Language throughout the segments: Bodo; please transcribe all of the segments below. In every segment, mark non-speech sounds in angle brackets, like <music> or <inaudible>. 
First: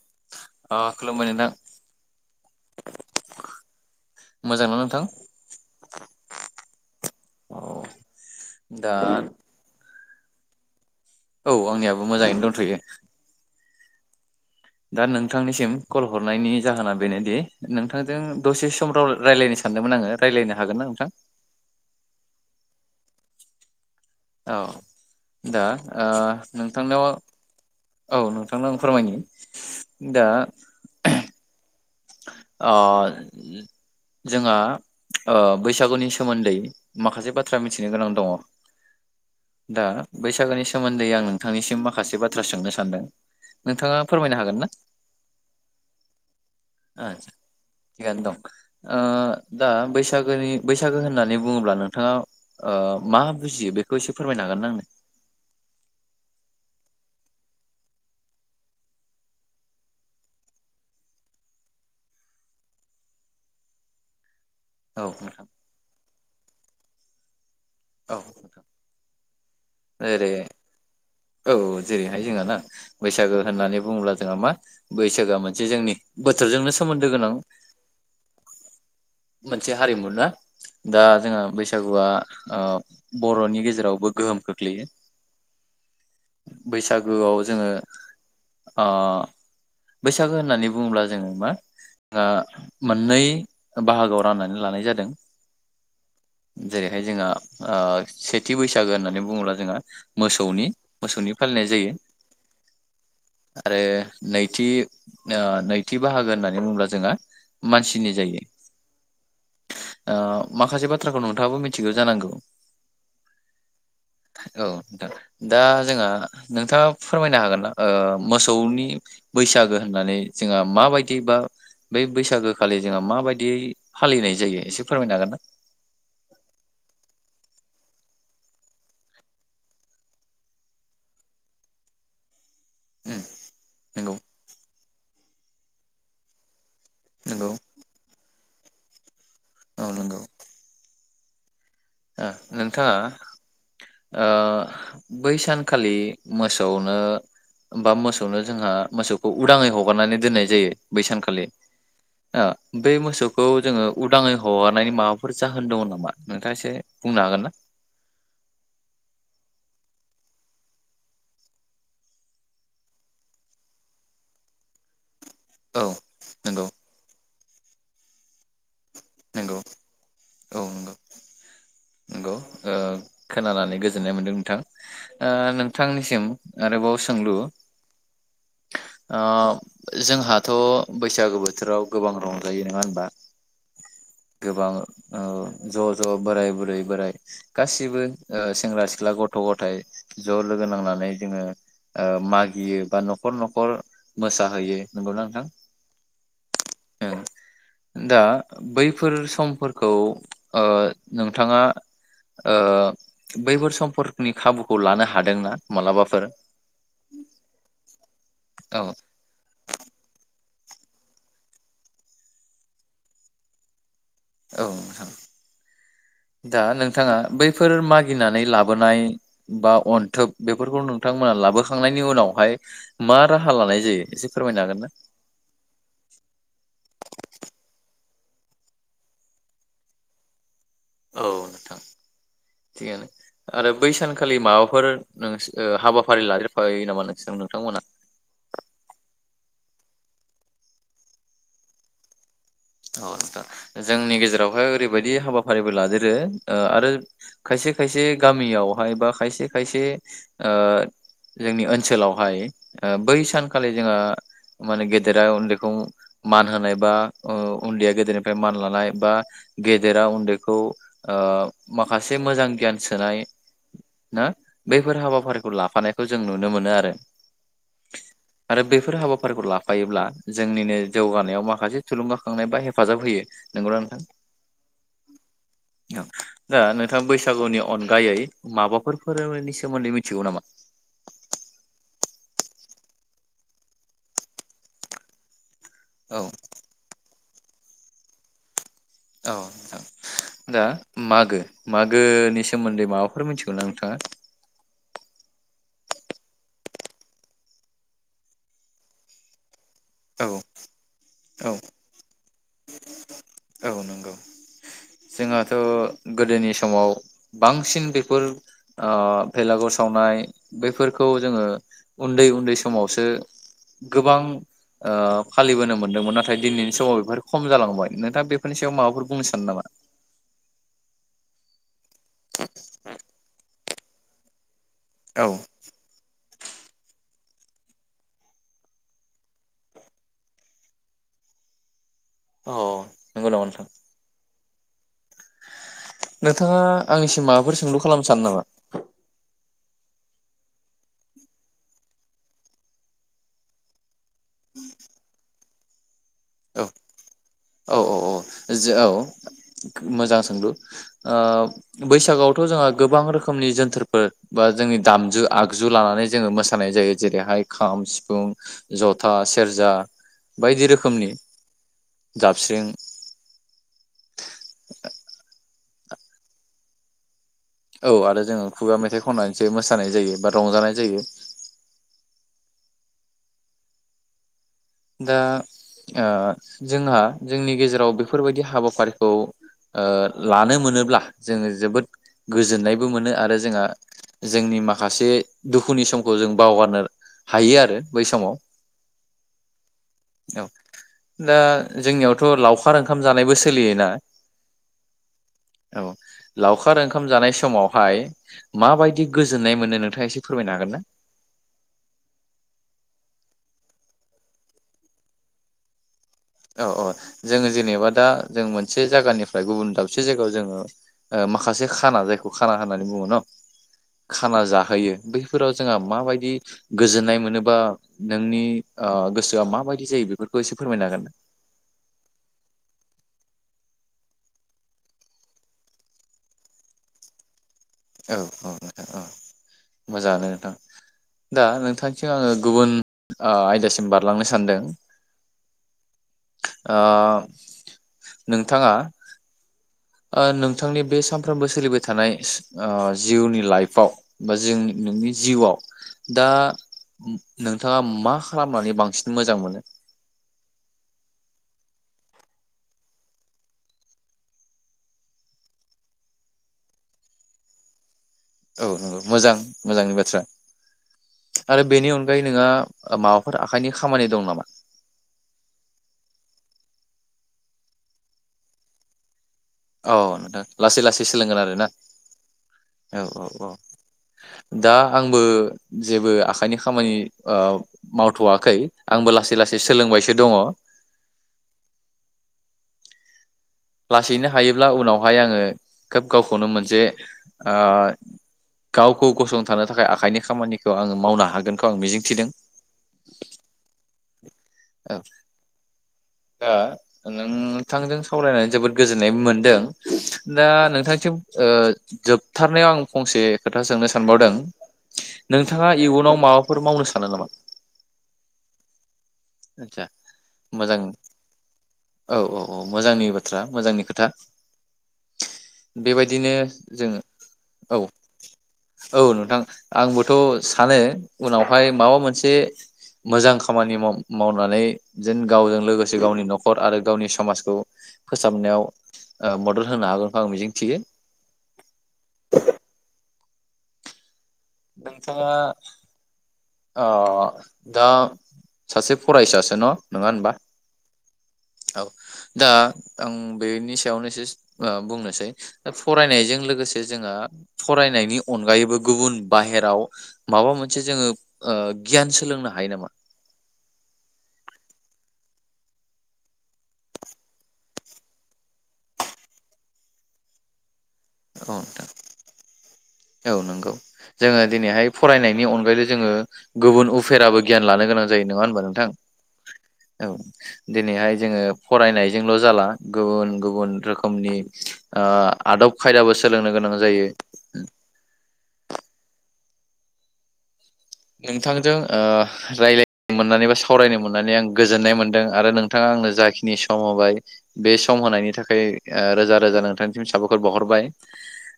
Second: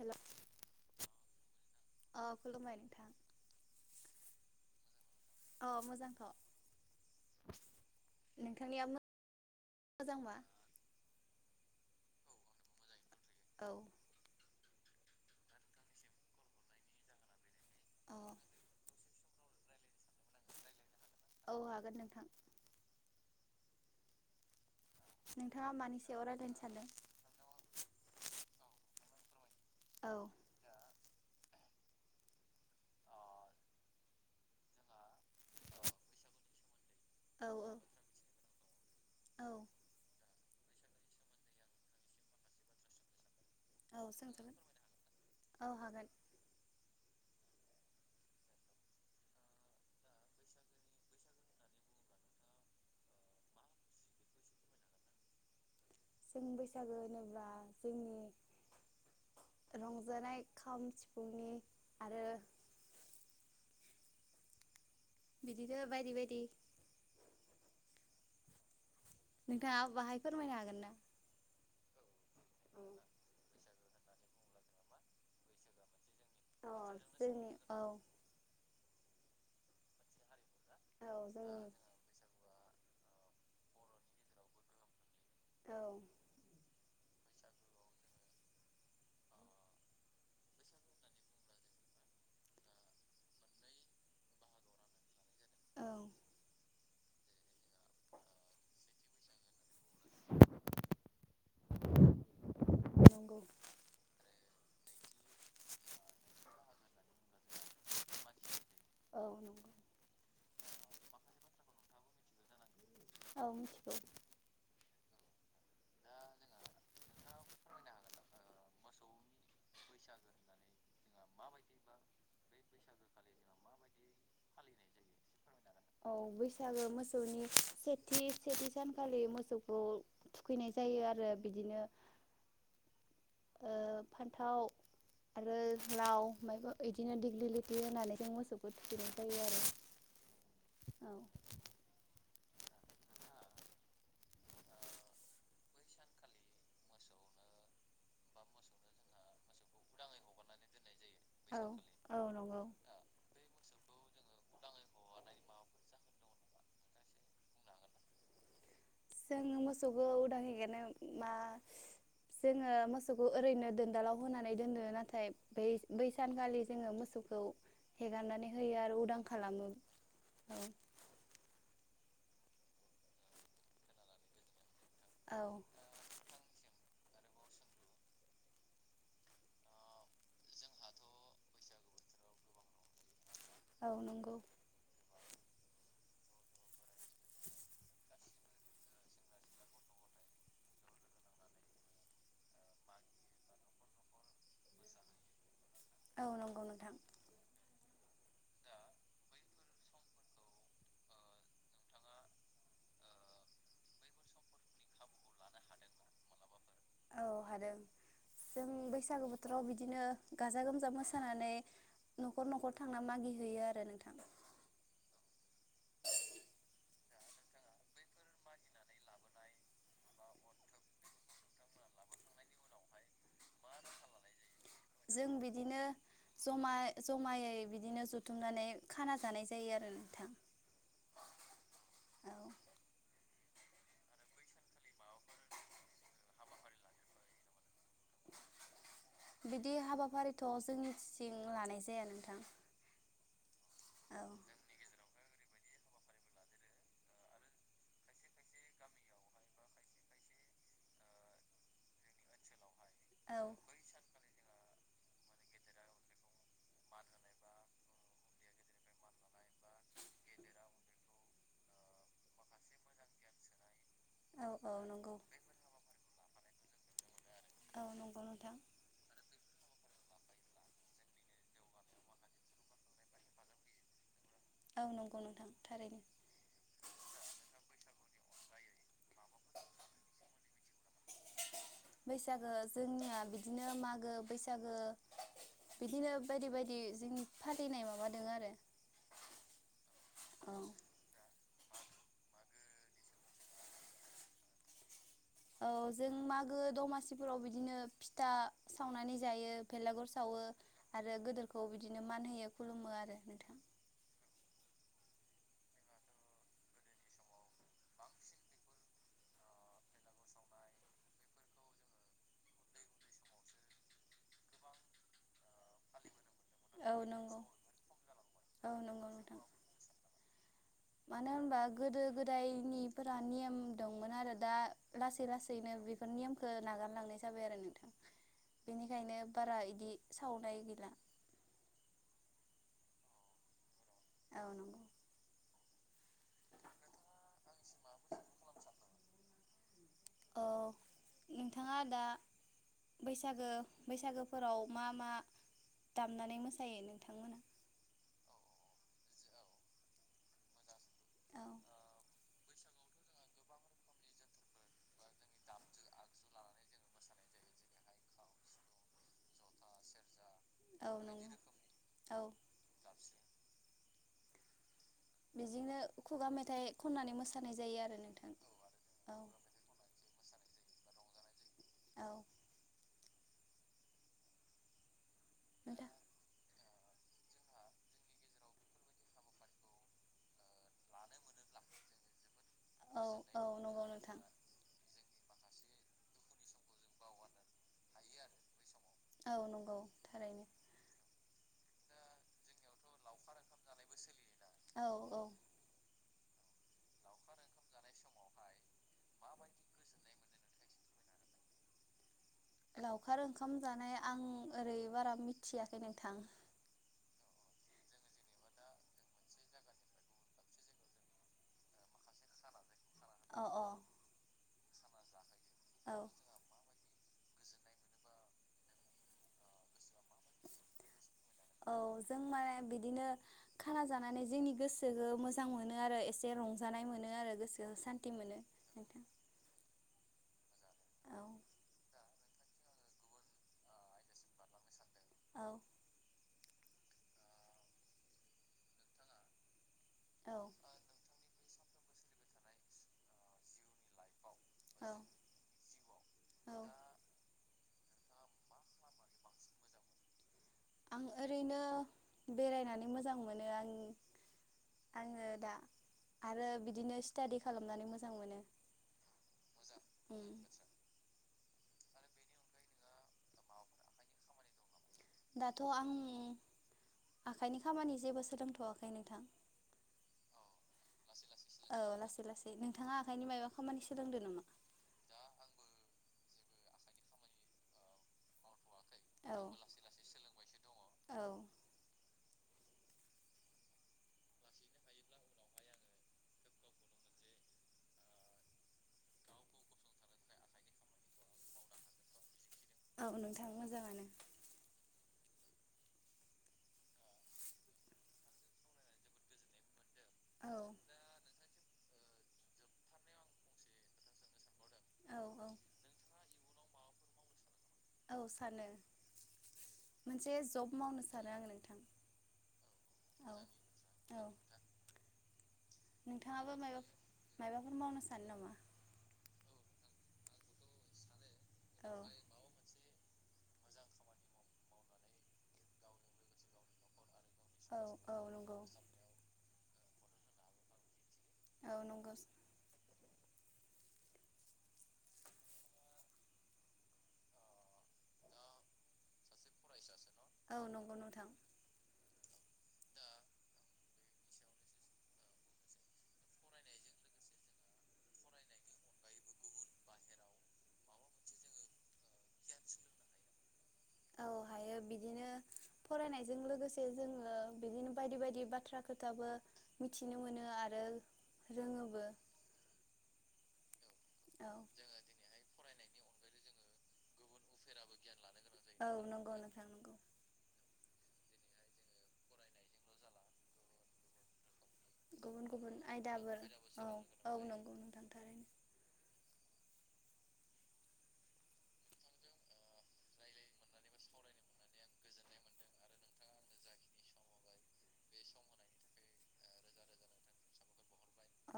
हेल' ओ खुलुमबाय नोंथां अ खुलुमबाय नोंथां मोजां नुनो थां। अ मोजांथ औ नोंथांनिया दा मो मोजांबा। औ आंनियाबो मोजाङैनो दंनथयो। औ दा नोंथांनिसिम कल हरनायनि जाहोना बेनोदि अ नोंथांजों दसे सम राव रायलायनो सानदोंमोन आंङो रायलायनो हागोन ना नोंथां? औ हागोन नोंथां। औ दा नोंथाङा मानि ओ सायाव रायज्लायनो सानदों नोंथांनाव औ नोंथांनो आं फोरमायनि। औ दा <unintelligible> अ जोंहा ओ बैसागुनि सोमोन्दै। माखासे औ बाथ्रा मिथिनो गोनां दङ। औ दा बैसागोनि सोमोन्दै आं नोंथांनिसिम माखासे बाथ्रा सोंनो सानदों। नोंथाङा औ फोरमायनो सोंजागोन हागोन ना? औ हागोन आदसा थिगानो दं दा बैसागोनि बैसागो होननानै बुङोब्ला नोंथाङा मा बुजियो बेखौ एसे फोरमायनो हागोनना आंनो? जों बैसागो होनोब्ला जोंनि रंजानाय खाम सिफुंनि आरो औ नोंथां बिदिनो बायदि बायदि औ नोंथाङा बाहाय जेरै फोरमायनो हागोन ना औ जेरैहाय जोंहा ना बैसागो होननानै बुङोब्ला जोंहा मा बैसागोआ मोनसे जोंनि बोथोरजोंनो अ सोमोन्दो गोनां जोंनि औ मोनसे हारिमु ना दा औ जोंहा जोंनि बैसागुआ ओ बर'नि गेजेरावबो गोहोम खोख्लैयो औ बैसागोआव जोङो ओ बैसागो होननानै बुङोब्ला जोङो मा आ मोननै बाहागोआव राननानै लानाय जादों औ जेरैहाय जोंहा ओ सेथि बैसागो होननानै बुं बुङोब्ला जोंहा मोसौनि मोसौनि फालिनाय जायो नंगौ आरो नै नैथि ओ नैथि बाहागो होननानै बुङोब्ला जोंङो मानसिनि जायो औ नंगौ आ माखासे बाथ्राखौ नोंथाङाबो मिथिगौ जानांगौ औ दा दा जोंहा नोंथाङा फोरमायनो हागोनना ओ मोसौनि बैसागो होननानै जोंहा माबायदि बा बे बैसागो खालि जोंहा माबायदियै फालिनाय जायो एसे फोरमायनो हागोन ना? औ बैसागो मोसौनि सेथि सेथि सानखालि मोसौखौ थुखैनाय जायो आरो बिदिनो उम ओ नंगौ फान्थाव आरो लाव ओमफाय ओ इदिनो दिग्लि नंगौ लिटि होननानै जों मोस सौखौ थुखैनाय जायो आरो औ नोंगौ औ नोंथाङा ओ बै सानखालि मोसौनो बा मोसौनो जोंहा मोसौखौ उदाङै हगारनानै दोननाय जायो बै सानखालि औ औ ओ नंगौ बै मोसौखौ जोङो उदाङै हगारनायनि माबाफोर जाहोन दङ नामा नोंथाङा एसे बुंनो हागोन ना? जोङो मोसौखौ उदाङै एगारनो मा जोङो मोसौखौ ओरैनो दोनदालाव होनानै दोनो नाथाय बै औ बै सानखालि नंगौ जोङो मोसौखौ हेगारनानै होयो आ रो उदां नंगौ खालामो औ नंगौ ओ खोनानानै गोजोननाय मोन्दों नोंथां ओ औ नोंथांनिसिम आरोबाव सोंलु ओ बैसागु बोथोराव गोबां रंजायो नङा होमबा? जोंहाथ बैसागो बोथोराव गोबां रंजायो नङा होनबा औ नंगौ गोबां ओ ज ज बोराय बुरै बोराइ गासिबो ओ सेंग्रा सिख्ला गथ गथाय ज लोगो नांनानै जोङो ओ मागियो बा नखर नखर मोसाहैयो नंगौना नोंथां? औ नं औ नोंथां ओं दा बैफोर समफोरखौ ओ नोंथाङा ओ बैफोर समफोरनि खाबुखौ लानो हादोंना मालाबाफोर? औ हादों जों औ बैसागु बोथोराव बिदिनो गाजा गोमजा मोसानानै नखर नखर थांना मागिहैयो आरो नोंथां औ नोंथां दा नोंथाङा बैफोर मागिनानै लाबोनाय बा अन्थोब बेफोरखौ नोंथांमोना लाबोखांनायनि उनावहाय मा राहा लानाय जायो एसे फोरमायनो हागोन ना जों बिदिनो जमा जमायै बिदिनो ज थुमनानै खाना जानाय जायो आरो नोंथां औ नोंथां औ थिगानो आरो बै सानखालि माबाफोर नोंसोर हाबाफारि लादेरफायो नामा नोंसोर नोंथांमोना? बिदि हाबाफारिथ जोंनिथिं लानाय जाया नोंथां औ नोंथां जोंनि औ गेजेरावहाय ओरैबायदि हाबा फारिबो लादेरो ओ आरो खायसे खायसे गामियावहाय बा खायसे खायसे ओ जोंनि ओनसोलावहाय ओ बै औ सानखालि जोंआ माने गेदेरा उन्दैखौ मान होनाय बा ओ उन्दैया गेदेरनिफ्राय मान लानाय बा गेदेरा उन्दैखौ ओ माखासे मोजां गियान सोनाय ना औ औ बैफोर नंगौ हाबाफारिखौ लाफानायखौ जों नुनो नुनो मोनो आरो औ नंगौ नोंथां आरो बेैफोर हाबाफारिखौ लाफायोब्ला जोंनिनो जौगानायाव माखासे थुलुंगाखांनाय बा हेफाजाब होयो नंगौना नोंथां? औ नंगौ नोंथां थारैनो दा नोंथां बैसागुनि अनगायै माबाफोर फोरोंनायनि सोमोन्दै मिथिगौ नामा? बैसागो जोंनिया बिदिनो मागो बैसागो बिदिनो औ बायदि बायदि जोंनि फालिनाय माबा दाङो आरो औ नोंथां दा मागो मागोनिस सोमोन्दै माबाफोर मिथिगौ ना नोंथाङा? औ जों मागो दमासिफोराव बिदिनो फिथा सावनानै जायो बेेलागुर औ सावो आरो औ गोदोरखौ बिदिनो मान होयो खुलुमो आरो नोंथां औ नंगौ जोंहाथ' गोदोनि समाव बांसिन बेफोर ओ बेलागुर सावनाय बैफोरखौ जोङो उन्दै उन्दै समावसो गोबां ओ फालिबोनो मोनदोंमोन नाथाय। दिनैनि औ समाव बेफोर नंगौ खम जालांबाय नोंथाङा बेफोरनि औ सायाव माबाफोर नंगौ बुंनो नोंथां सानो नामा? मानो होमबा। गोदो गोदायनिफोरा नेम। दंमोन आरो दा। औ लासै लासैनो बेफोर नेम। खो नागारलांनाय जाबाय आरो नोंथां बेनिखायनो बारा इदि सावनाय गैला। औ नोंगौ नामा नोंथां? औ <inaudible> नोंथाङा आंनिसिम माबाफोर सोंलु खालामनो सानो नामा। औ नोंथाङा दा बैसागो बैसागोफोराव मा मा दामनानै औ मोसायो नोंथां <unintelligible> औ औ औ जो औ मोजां सोंलु ओ औ बैसागुआवथ' जोंहा गोबां रोखोमनि जोनथोरफोर बा जोंनि दामजु आगजु लानानै जोङो मोसानाय जायो जेरैहाय खाम सिफुं जथा सेरजा। बायदि औ रोखोमनि। नंगौ औ जाबस्रिं। <inaudible> बिदिनो खुगा मेथाइ खननानै मोसा औ आरो जोङो खुगा मेथाइ खननानैसो मोसानाय जायो बा रंजानाय जायो। औ दा नोंथां ओ जोंहा जोंनि गेजेराव बेफोरबायदि हाबाफारिखौ ओ लानो मोन नोब्ला जोङो जोबोद गोजोननायबो औ मोनो आरो औ जोंहा नंगौ नोंथां जोंनि माखासे। दुखुनि समखौ जों बावगारनो हायो आरो बै समाव। औ नंगौ थारैनो औ दा। जोंनियावथ' लाव <unintelligible> ओंखाम जानायबो सोलियोना औ औ औ। लावखार ओं खाम जानाय समावहाय माबायदि गोजोननाय मोनो नोंथाङा एसे फोरमायनो हागोन ना। लावखार ओंखाम जानाय आं ओरै बारा मिथियाखै नोंथां। औ औ जोङो जेनेबा दा जों मोनसे जायगानिफ्राय गुबुन दाबसे जायगायाव जोङो ओ माखासे खाना जायखौ खाना होनानै। बुङो न अ अ खाना जा। थायो बै। फोराव जोंहा औ माबायदि गोजोननाय। मोनोबा नोंनि ओ गोसोआ माबायदि जायो बेफोरखौ एसे फोरमायनो हागोन। औ जों माने बिदिनो खाना जानानै जोंनि गोसोखौ मोजां मोनो आरो एसे रंजानाय मोनो आरो गोसो। ओ सान्थि मोनो। मोजांआनो नोंथां औ दा नोंथांथिं आङो गुबुन ओ आयदासिम बारलांनो सानदों। औ ओ नोंथाङा ओ औ नोंथांनि बे स सानफ्रोमबो सोलिबाय थानाय जिउनि लाइफआव बा जों औ नोंनि जिउआव दा औ नोंथाङा मा खालामनानै बांसिन मोजां मोनो आं ओरैनो बेरायनानै मोजां मोनो आं आङो दा आरो बिदिनो स्टादि खालामनानै मोजां मोनो औ नंगौ मोजां मोजांनि बाथ्रा आरो बेनि अनगायै नोंहा माबाफोर आखाइनि खामानि दं नामा दाथ' आं आखाइनि खामानि जेबो सोलोंथ'वाखै नोंथां औ नोंथां लासै लासै सोलोंगोन आरोना औ लासै लासै नोंथाङा औ औ आखाइनि मायबा औ खामानि सोलोंदो नामा दा आंबो जेबो आ आखायनि खामानि मावथ'वाखै आंबो लासै औ लासै सोलोंबायसो दङ औ लासैनो हायोब्ला उनावहाय आङो खोब गावखौनो मोनसे गावखौ गसंथानो थाखाय आखाइनि खामानिखौ आङो मावनो हागोनखौ आं मिजिंथिदों औ नोंथां मोजाङानो औ दा नोंथांजों सावरायनानै जोबोद गोजोननाय मोनदों दा औ नोंथांसिम जोबथारनायाव आं फंसे खोथा सोंनो सानबावदों औ औ नोंथाङा इयुनाव माबाफोर मावनो सानो नामा औ सानो आदसा मोनसे जब मोजां मावनो सानो आङो नोंथां औ औ औ मोजांनि औ बाथ्रा मोजांनि खोथा औ बेबायदिनो नोंथाङाबो मायबा जोङो मायबाफोर औ मावनो सानो नामा औ नोंथां आंबोथ' सानो उनावहाय औ माबा मोनसे मोजां खामानि माव मावनानै जेन गावजों लोगोसे गावनि न'खर आरो गावनि समाजखौ औ औ नंगौ फोसाबनायाव मदद होनो हागोनखौ आं मिजिं थियो औ नंगौ नोंथाङा दा सासे फरायसा न' नङा होनबा औ नंगौ नोंथां औ दा आं बेनि सायावनो एससे बुंनोसै फरायनायजों लोगोसे जोंहा फरायनायनि अनगायैबो गुबुन बाहेराव माबा मोनसे जोङो गियान सोलोंनो हायो नामा औ हायो बिदिनो फरायनायजों लोगोसे जोङो बिदिनो बायदि बायदि बाथ्रा खोथाबो मिथिनो मोनो आरो औ नोंथां रोङोबो औ नंगौ जोङो औ दिनैहाय फरायनायनि अनगायै जोङो गुबुन उफेराबो गियान लानो गोनां <unintelligible> नङा होनबा नोंथां औ नंगौ नोंथां नंगौ औ दिनैहाय जोङो फरायनायजोंल' जाला गुबुन गुबुन रोखोमनि ओ गुबुन आदब गुबुन खायदाबो आयदाफोर सोलोंनो गोनां औ जायो। औ नंगौ नोंथां थारैनो नोंथांजों ओ रायज्लायनो मोननानै बा सावरायनो मोननानै आं गोजोननाय मोनदों आरो नोंथाङा आंनो जाखिनि सम होबाय बे सम होनायनि थाखाय ओ रोजा रोजा नोंथांनिसिम साबायखर बावहरबाय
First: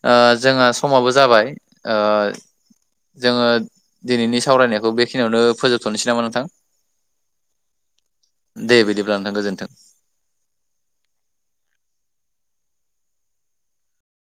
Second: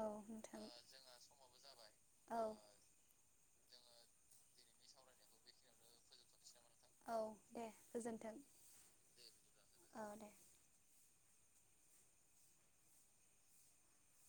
औ नोंथां जोंहा समाबो जाबाय ओ औ जोङो दिनैनि सावरायनायखौ बेखिनियावनो फोजोबथ'नोसै नामा नोंथां? औ दे गोजोन्थों <inaudible> दे बिदिब्लाब्ला नोंथां गोजोनथों औ दे